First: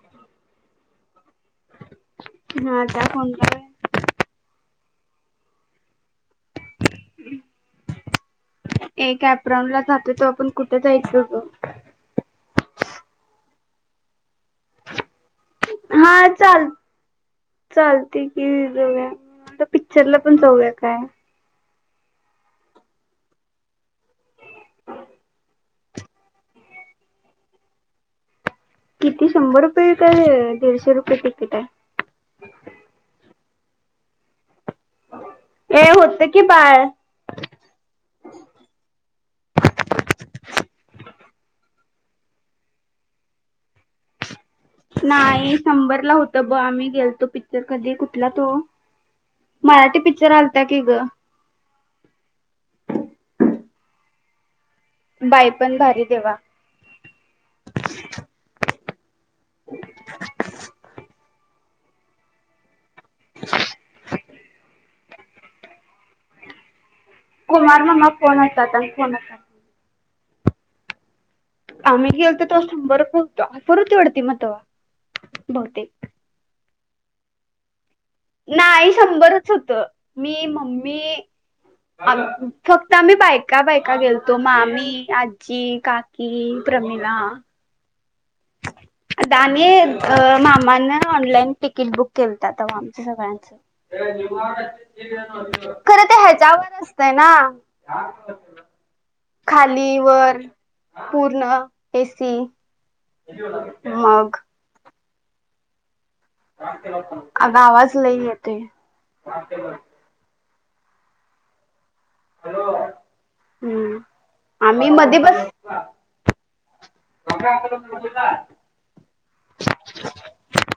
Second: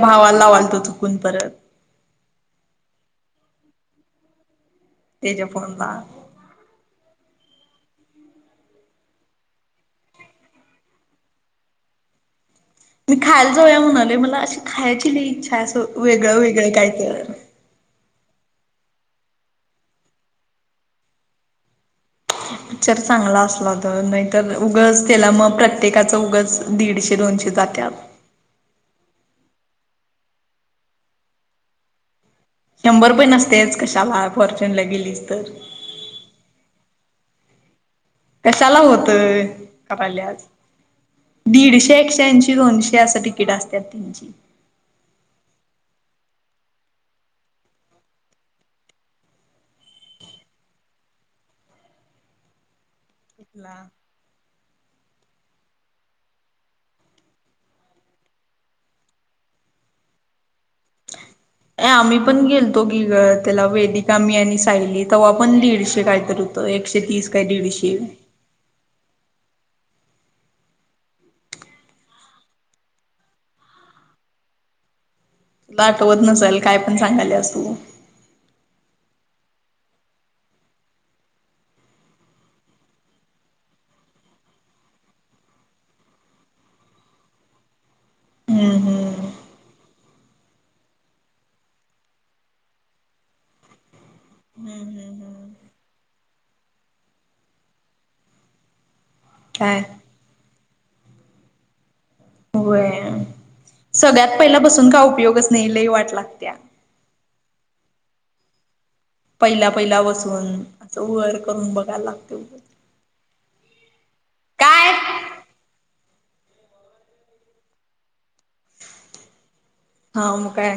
भावाला वालतो चुकून परत ह त्या फोन करा तेच्या फोनला ए कॅपराऊंड ला जातो तो आपण कुठे जायच गं? मी खायला जाऊया म्हणाले मला अशी खायची लय इच्छा असं हा वेगळं चाल वेगळं काय तर चालते की जाऊया, पिक्चरला पण जाऊया काय? पिक्चर चांगला असला तर नाही तरं उगंच त्याला मग प्रत्येकाचं उगच दीडशे दोनशे जात्यात. किती शंभर रुपये काय दीडशे रुपये तिकीट आहे? शंभर रुपये नसतयचं कशाला फॉर्च्युनला गेलीस तर. ये होतं की बाळं. कशाला होतंय कापाल्याज दीडशे, एकशे ऐंशी, दोनशे असं तिकीट असत्यात त्यांची. नाही शंभरला होत ब आम्ही गेलतो पिक्चर कधी कुठला तो? मराठी पिच्चर आलता की गं. कुठला? बाईपण भारी देवा [inaudible] ये आम्ही पण गेलतो की गं त्याला वेदिका मी आणि सायली तवा पण दीडशे काय तर हुतं एकशे तीस काय कुमार दीडशे मामा फोन असतात फोन अस आम्ही गेलतो तवा शंभर रुपये होतं परर होती वाडत मग तवा. तुला आठवत नसेल काय पण सांगाल्यास तू. नाही शंभरच होतं मी, मम्मी फक्त आम्ही बायका बायका गेलतो मामी, आज्जी, का की, प्रमिला. हम् हम्. दामी मामानं ऑनलाईन तिकीट बुक केलंता तवा आमचं सगळ्यांचं. खरं ते ह्याच्यावर असतंय ना. काय खाली वर पूर्ण ए सी. व्हय. किती वेळ लागलं? सगळ्यात पहिला बसून काय उपयोगच नाही लय वाट लागत्या. आगं आवाज लई येतोय. पहिल्या पहिला बसून असं वर करून बघायला लागतंय उगंच. हम्म आम्ही मध्ये बस [unintelligible] हा म काय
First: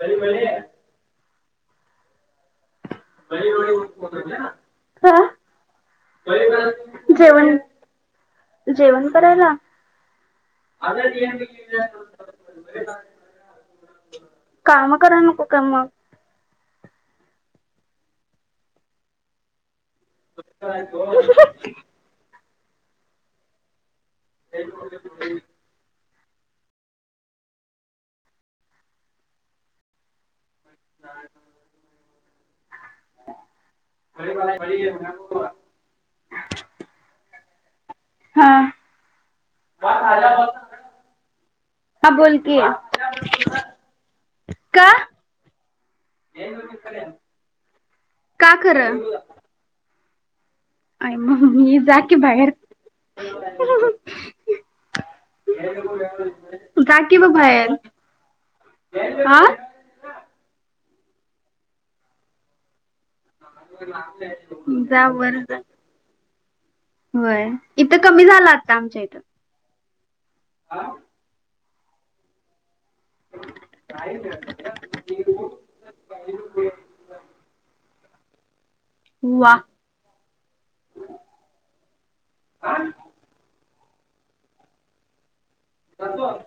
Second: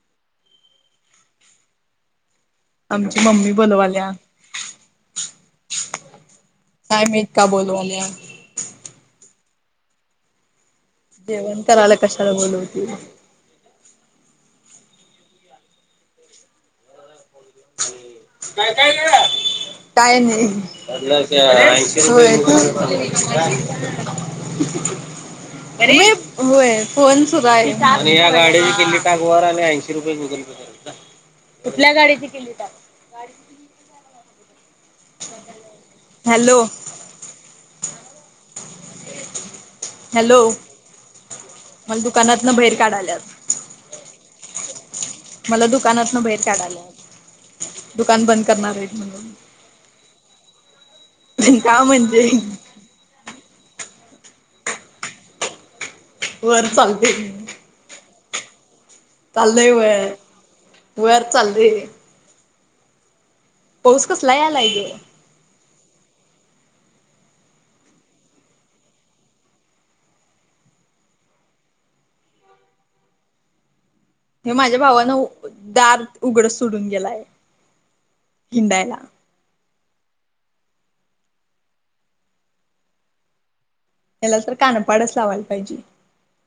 [unintelligible] बरी आहे आमची मम्मी बलवाल्या. हा काय माहीत का जेवण बोलवाल्या. जेवण करायला? जेवण करायला कशाला बोलवतील? काम कराय नको काय मग. काय नाही. मग होेय, तू? बरी आहीस? होय, फोन सुरु आहे. आणि या गाडीची किली टॅंक वर आल्या आणि ऐंशी रुपये गुगल पे कुठल्या गाडीची किल्ली टाक? [unintelligible] हॅलो. हा. हॅलो मला हां दुकानातन बोलकी बाहेर काढाल्यात कां मलां दुकानांतून बाहेर काढायंला आहे दुकानं बंद का करणारं खरं आहेतं म्हणूंन आणि मंग मी का जां की म्हणजे बाहेर हं हां हां हं वर कां चालते की बाभयांल चाललं वयांर वयांत चालली हे कसला यालाय ग जां बरं बरं जां होयं इथं कमी झालांत कां आमच्यां इथं हां कायं हे माझ्यां भावानं दारं उघडं सोडूंन गेलांय हिंडांयला हो वां त्यांला तरं कानपांडचं लावांयला पाहिजे कांत बरं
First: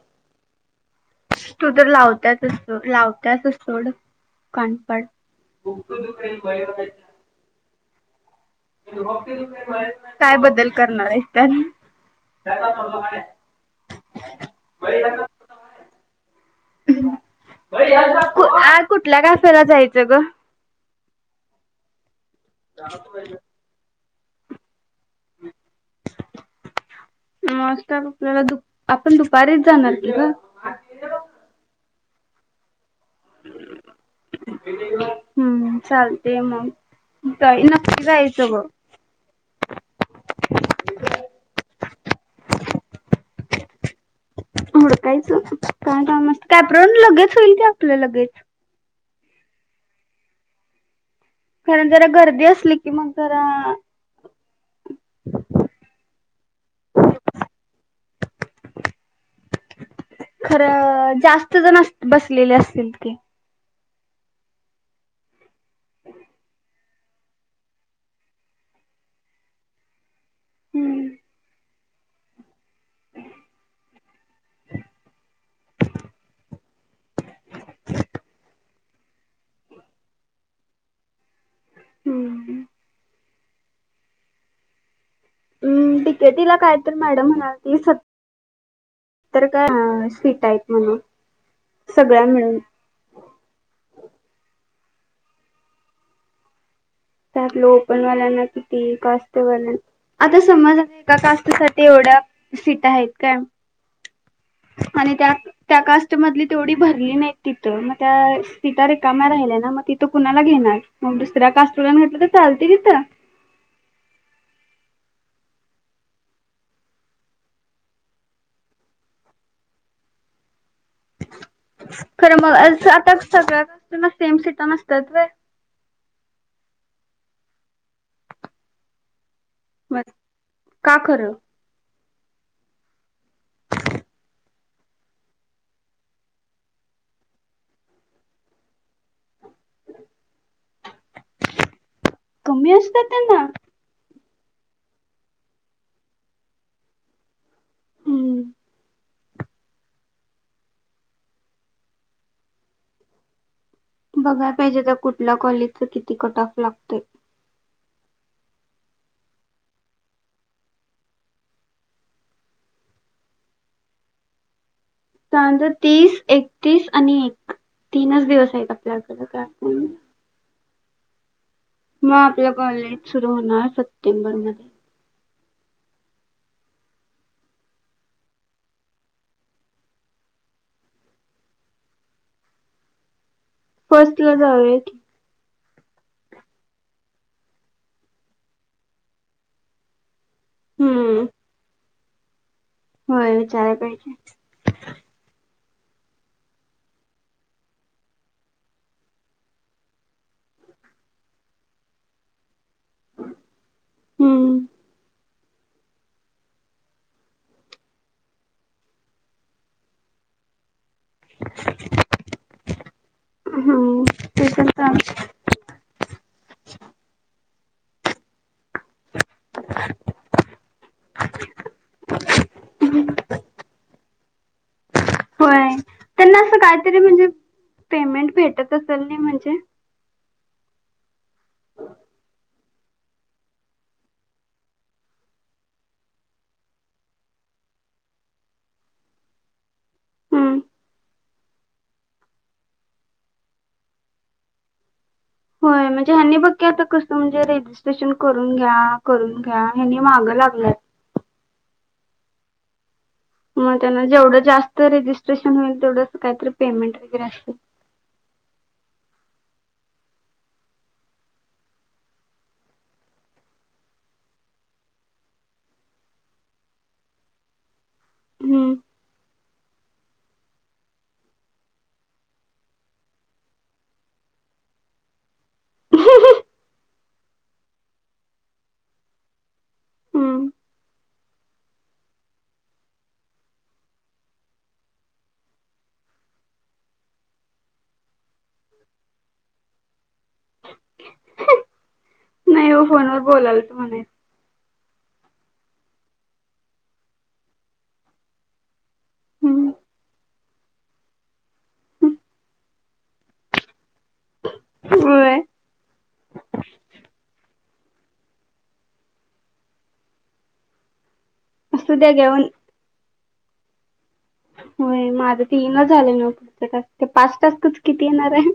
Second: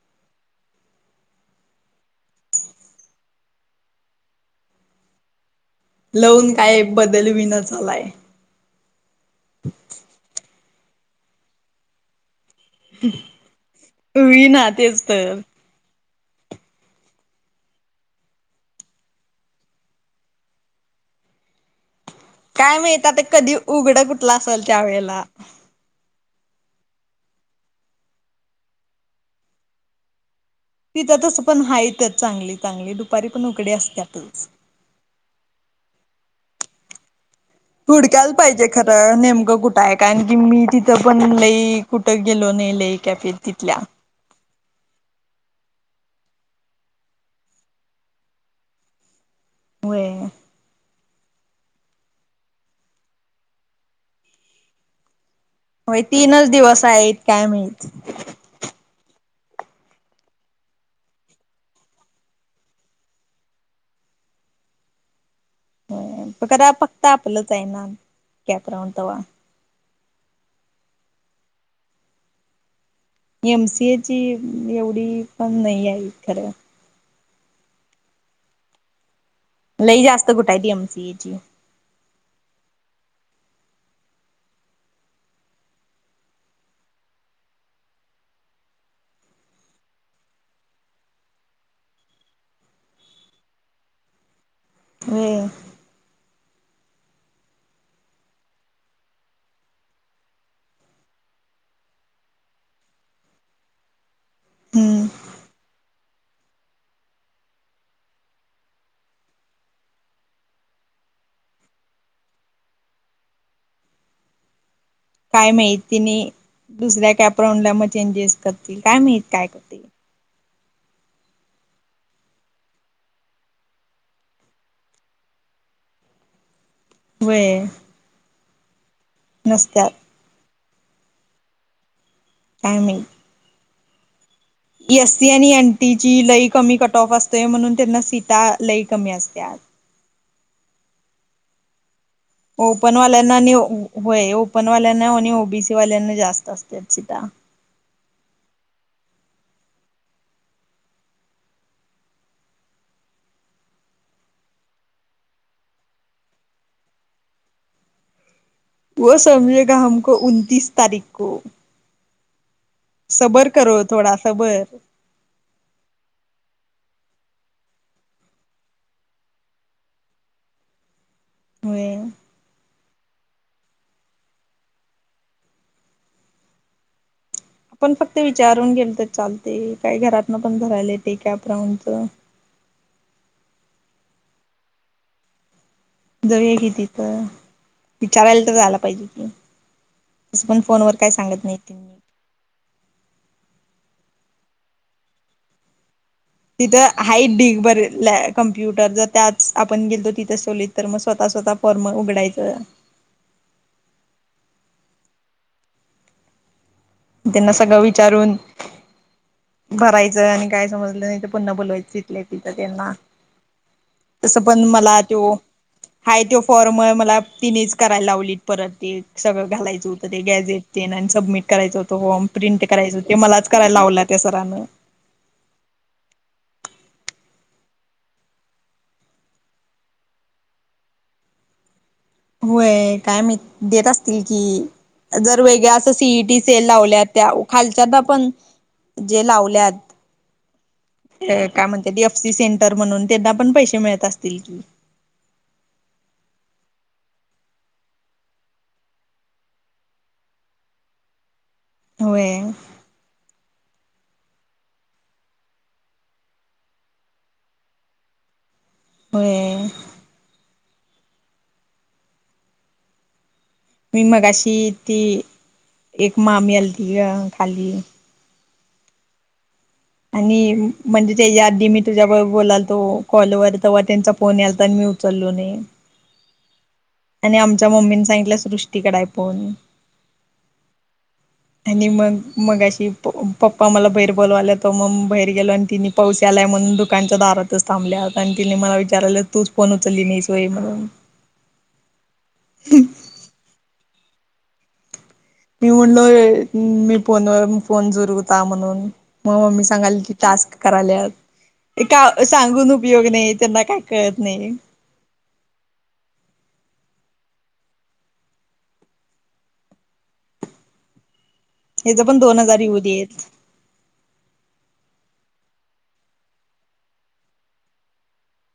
तूं तरं लावतांच असतो लावतांच असं सोड कानपांड डोके दुखे बयां बाई बलवीन झालां आहे कायं बदलं करणारं आहेतं त्यांनी होई नां तेचं तरं आंज कुंठल्या कॅफेला जायचं गं कायं माहित ते कधीं उघडं कुठलं असेल त्यां वेळेला मॉन स्टॉप आपल्यांला दुं आपणं दुपारीचं जाणारं की गं तिथं तसं पणं हाईतचं चांगली चांगली दुपारी पणं उघडे असत्यांतचं. हम्मं चालते मंग. हुडकायंला पाहिजे खरं. नेमकं कुठं आहे कारणं की मी तिथं पणं लई कुठं गेलो नाहीं लई कॅफेत तिथल्यां. हुडकायंचं कायं कामं असं कॅप राऊंड लगेच होईल की आपलं लगेच. होयं. कारणं जरां गर्दी असली की मगं जरां. [inaudible] [unintelligible] होयं तीनंच दिवसं आहेतं कायं माहित खरं जास्तं जणं असं बसलेले असतील की. हो खरं फक्तं आपलंच आहे नां कॅप राऊंड तवां. हम्मं एमसीएची एवढी पणं नाहीं आहे खरं. [inaudible] [unintelligible] लई जास्तं कुठांयत एमसीएची. हम्मं हम्मं हम्मं डीकेटीला कायं तरं मॅडम म्हणांलती स. त्तरं कां हां शीटा आहेतं म्हणूंन सगळ्यां मिळूंन. व्हयं ते आपल्या ओपनवाल्यांना किती कास्तंवाल्या. आंता समजं एकां कास्टंसाठी एवढ्यां सीट आहेतं कायं हम्म आणि त्यांत त्यां कास्टंमधली तेवढी भरली नाहीं तिथं मंग त्यां तिथं सीटां रिकाम्यां राहिल्यां नां मगं तिथं कुणांला घेणारं. मग दुसऱ्या कास्तवाल्यांना [unintelligible] घेतलं तर चालतय तिथं काय माहिती नाही दुसऱ्या प्रोग्राम ला [unintelligible] मग चेंजेस करतील. काय माहीत काय करतील. खरं मग आता सगळ्या सीटाना [unintelligible] सेम सीटा नसतात व्हय व्हय नसत्या मग का खरं काय माहित एस सी आणि एन टी ची लई कमी कटऑफ असतोय म्हणून त्यांना सीटा लई कमी असत्यात कमी ओपन असतात वाल्यांना त्यांना आणि होय ओपन वाल्यांना आणि ओ बीसी वाल्यांना जास्त असत्यात सिटा. हम्म बघाय पाहिजे ते कुठल्या कॉलेजच किती कट ऑफ लागतय. वो समजेगा, हमको उनतीस तारीख को. सबर करो, थोडा सबर सांग [unintelligible] तीस एकतीस आणि एक तीनच दिवस आहेत आपल्याकड [unintelligible] होय. मग आपल कॉलेज सुरू होणार. सप्टेंबरमध्ये. आपण फक्त विचारून गेल तर चालते. काही घरातन पण भरायला येते कॅप राऊंडच. फर्स्टला जाऊया की. [unintelligible] जाऊया कि तिथ विचारायला [unintelligible] तर जायला पाहिजे की. तस पण फोन वर काय हम्म सांगत नाही ते होय विचाराय पाहिजे. तिथं हाईत ढीगभर कम्प्युटर जर त्याच आपण गेलो तिथं खोलीत [inaudible] तर मग स्वतः स्वतः फॉर्म उघडायचं. हम्म त्यांना सगळं विचारून. भरायचं आणि काय समजलं नाही तर. पुन्हा बोलवायच तिथंल्या तिथ त्यांना हम्म [unintelligible] तसं ते पण तर चाल मला त्यो. [inaudible] हाय त्यो फॉर्म आहे मला तिनीच करायला लावलीत. परत ते सगळं घालायचं होतं. ते गॅझेट तेन आणि सबमिट करायचं होतं. फॉर्म [unintelligible] प्रिंट करायचं ते मलाच. करायला लावला त्या सरान. होय त्यांना असं काहीतरी म्हणजे पेमेंट भेटत असेल नाही म्हणजे, होय काय माहित देत असतील की, जर वेगळ्या असं सी ई टी सेल लावल्या त्या खालच्यान [inaudible] पण जे लावल्यात हम्म काय म्हणतात डी [unintelligible] एफ सी सेंटर म्हणून त्यांना पण पैसे मिळत असतील की होय म्हणजे ह्यांनी बघकी आता कसं म्हणजे [unintelligible] रजिस्ट्रेशन करून घ्या करून घ्या ह्यांनी मागं लागल्यात. होय [unintelligible] मग त्यांना जेवढं जास्त रेजिस्ट्रेशन होईल, तेवढं काहीतरी पेमेंट वगैरे असेल [unintelligible] मी मगशी ती एक मामी आलती ग खाली हम्म आणि म्हणजे त्याच्या आधी मी तुझ्याबरोबर बोलालतो कॉलवर तेव्हा त्यांचा फोन यालता आणि मी चालूनणे [unintelligible] आणि आमच्या मम्मीनी सांगितलं सृष्टीकड हाय हाय फोन. हम्म आणि मग मग मगाशी प पप्पा मला बाहेर बोलवाला तो मग बाहेर गेलो आणि तिनी पावस आलाय म्हणून दुकानच्या दारातच थांबल्या आणि तिने मला विचारालं तूच फोन उचलली नाही होय म्हणून नाही हो फोन वर बोला [unintelligible] तू म्हणे मी म्हणलोय मी फोनवर फोन जुरूता म्हणून. मग मम्मी हम्म सांगाली की टास्क करायल्या. ते का सांगून उपयोग नाही त्यांना काय कळत नाही. होय असू हेझ द्या पण घ्या दोन हजार येऊ देत. होय माझ ते ईनच झाले ना पुढच्या टास्क, ते पाच टास्क‌च किती येणार आहे?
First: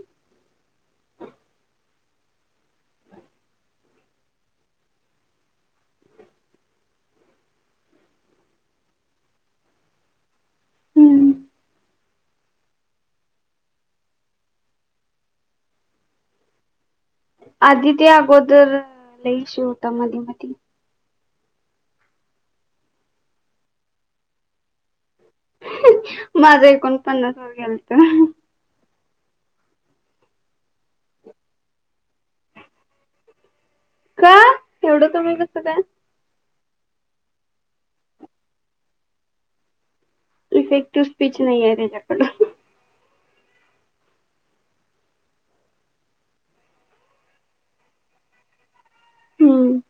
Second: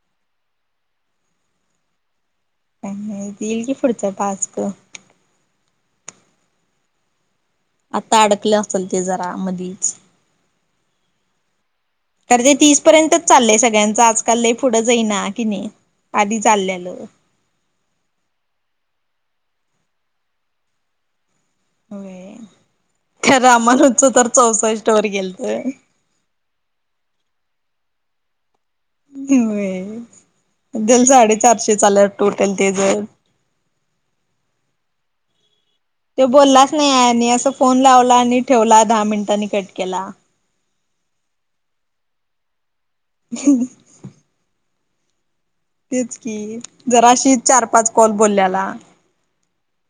नाही, ते येईल की पुढचां टास्क. आता अडकलं असल ते जरा मधीच. हम्म तर ते तीस पर्यंतच चाललंय सगळ्यांचं आजकाल लय पुढं जाईना की नाही आधी चालल्यालं. आधी ते अगोदर लई शो होता मधी-मधी. होय, खरं आमालच तर चौसष्ट वर गेलतय. माझा एकोण पन्नास वर गेलता. होय, जर साडेचारशे चाल्यात टोटल ते जर. का एवढं कमी कसं काय? तो बोललाच नाही आहे असं फोन लावला आणि ठेवला दहा मिनिटांनी कट केला. इफेक्टव्ह स्पीच नाही तेच्यापल. [unintelligible] तेच कि जराशी चार-पाच कॉल बोलल्याला. हम्म.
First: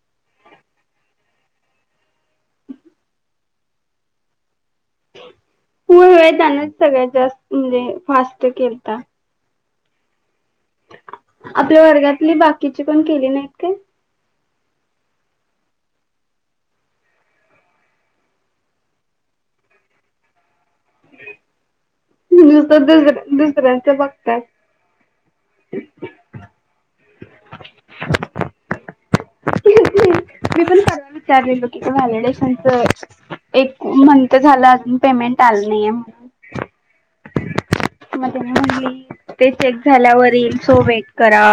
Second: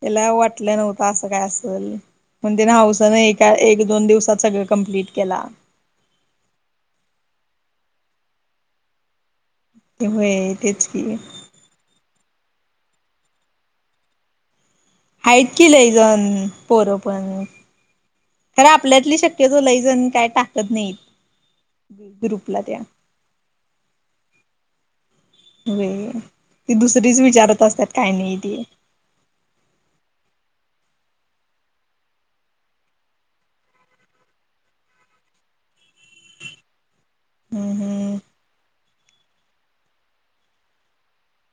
त्याला वाटलं नव्हतं असं काय असेल. मग तिने हाऊसाने एका एक-दोन दिवसात सगळ कंमप्लीट केला. होय त्यांनाच सगळ्यात जास्त म्हणजे फास्ट केलता. ते वय, तेच की. आपल्या वर्गातली बाकीची कोण केली नाहीत काय? हाईत की लय जण पोरं पण. खरं आपल्यातली शक्यतो लय जण काय टाकत नाहीत. ग्रुपला नुसत त्या दुसऱ्या, दुसऱ्यांचे बघतय. वय ती दुसरीच विचारत असतात काय नाही ते. [unintelligible] मी पण सराला विचारलेलो की व्हॅलिडेशनच. एक म्हणत झालं अजून पेमेंट आलं नाहीये म्हणून. हम्म हम्म मग म्हणे ते चेक झाल्यावरील सो वेट करा.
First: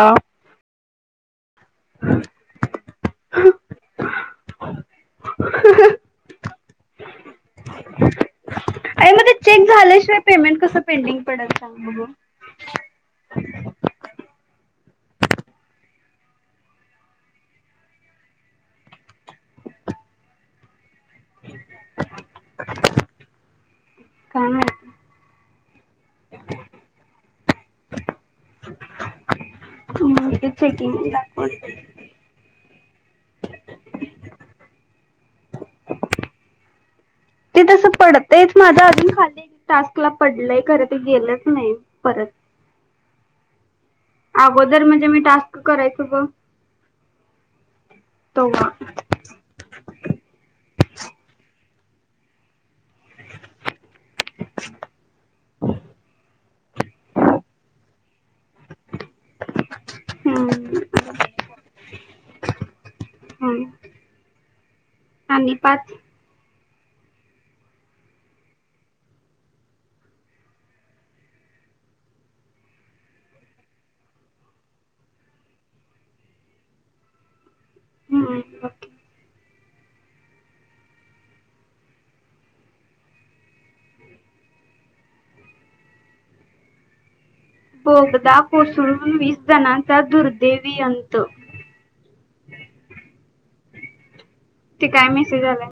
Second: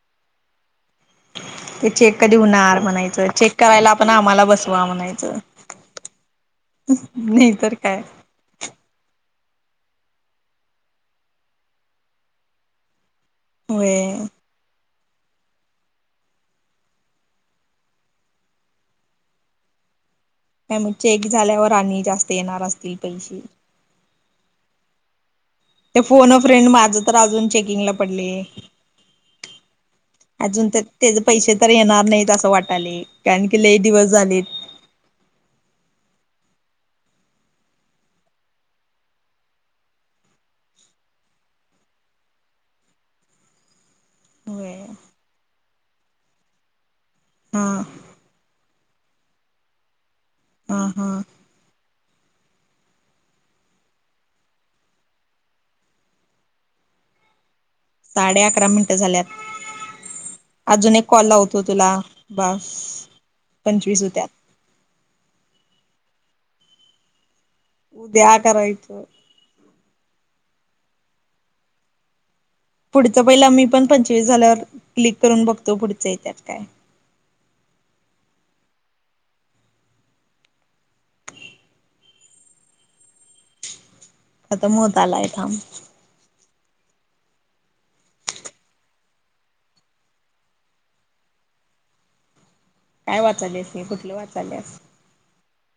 ते चेक कधी होणार म्हणायचं चेक करायला आपण आम्हाला बसवा म्हणायचं. नाही तर काय. अ मग चेक झाल्या शिवाय पेमेंट कस पेंडिंग पडता म्हणून. होय. काय मग चेक झाल्यावर आणि जास्त येणार असतील पैसे. काय माहित ते फोन अ फ्रेंड माझ तर अजून चेकिंगला पडले. [inaudible] मग ते अजून तर चेकिंग तेच पैसे तर दाखवते येणार नाहीत अस वाटायले कारण की लई दिवस झाले-. ते तस पडतेच माझ्या अजून खाली टास्क ला पडलय खर ते गेलच नाही परत. [inaudible] होय अगोदर म्हणजे मी टास्क करायचो बघ. हा. तोव्हा. हा हा. [unintelligible] साडे अकरा मिनिट झाल्यात हम्म अजून एक कॉल लावतो तुला बास. हम्. पंचवीस होत्यात. आणि पाच ऊद्या करायच. पुढच पहिल मी पण पंचवीस झाल्यावर क्लिक करून बघतो पुढच येत्यात काय. हम्म् बग. खतम होत आलंय थांब. बोगदा कोसळून वीस जणांचा दुर्दैवी अंत. काय वाचाल्या हे कुठल वाचाल्यास? ते काय मेसेज आलाय?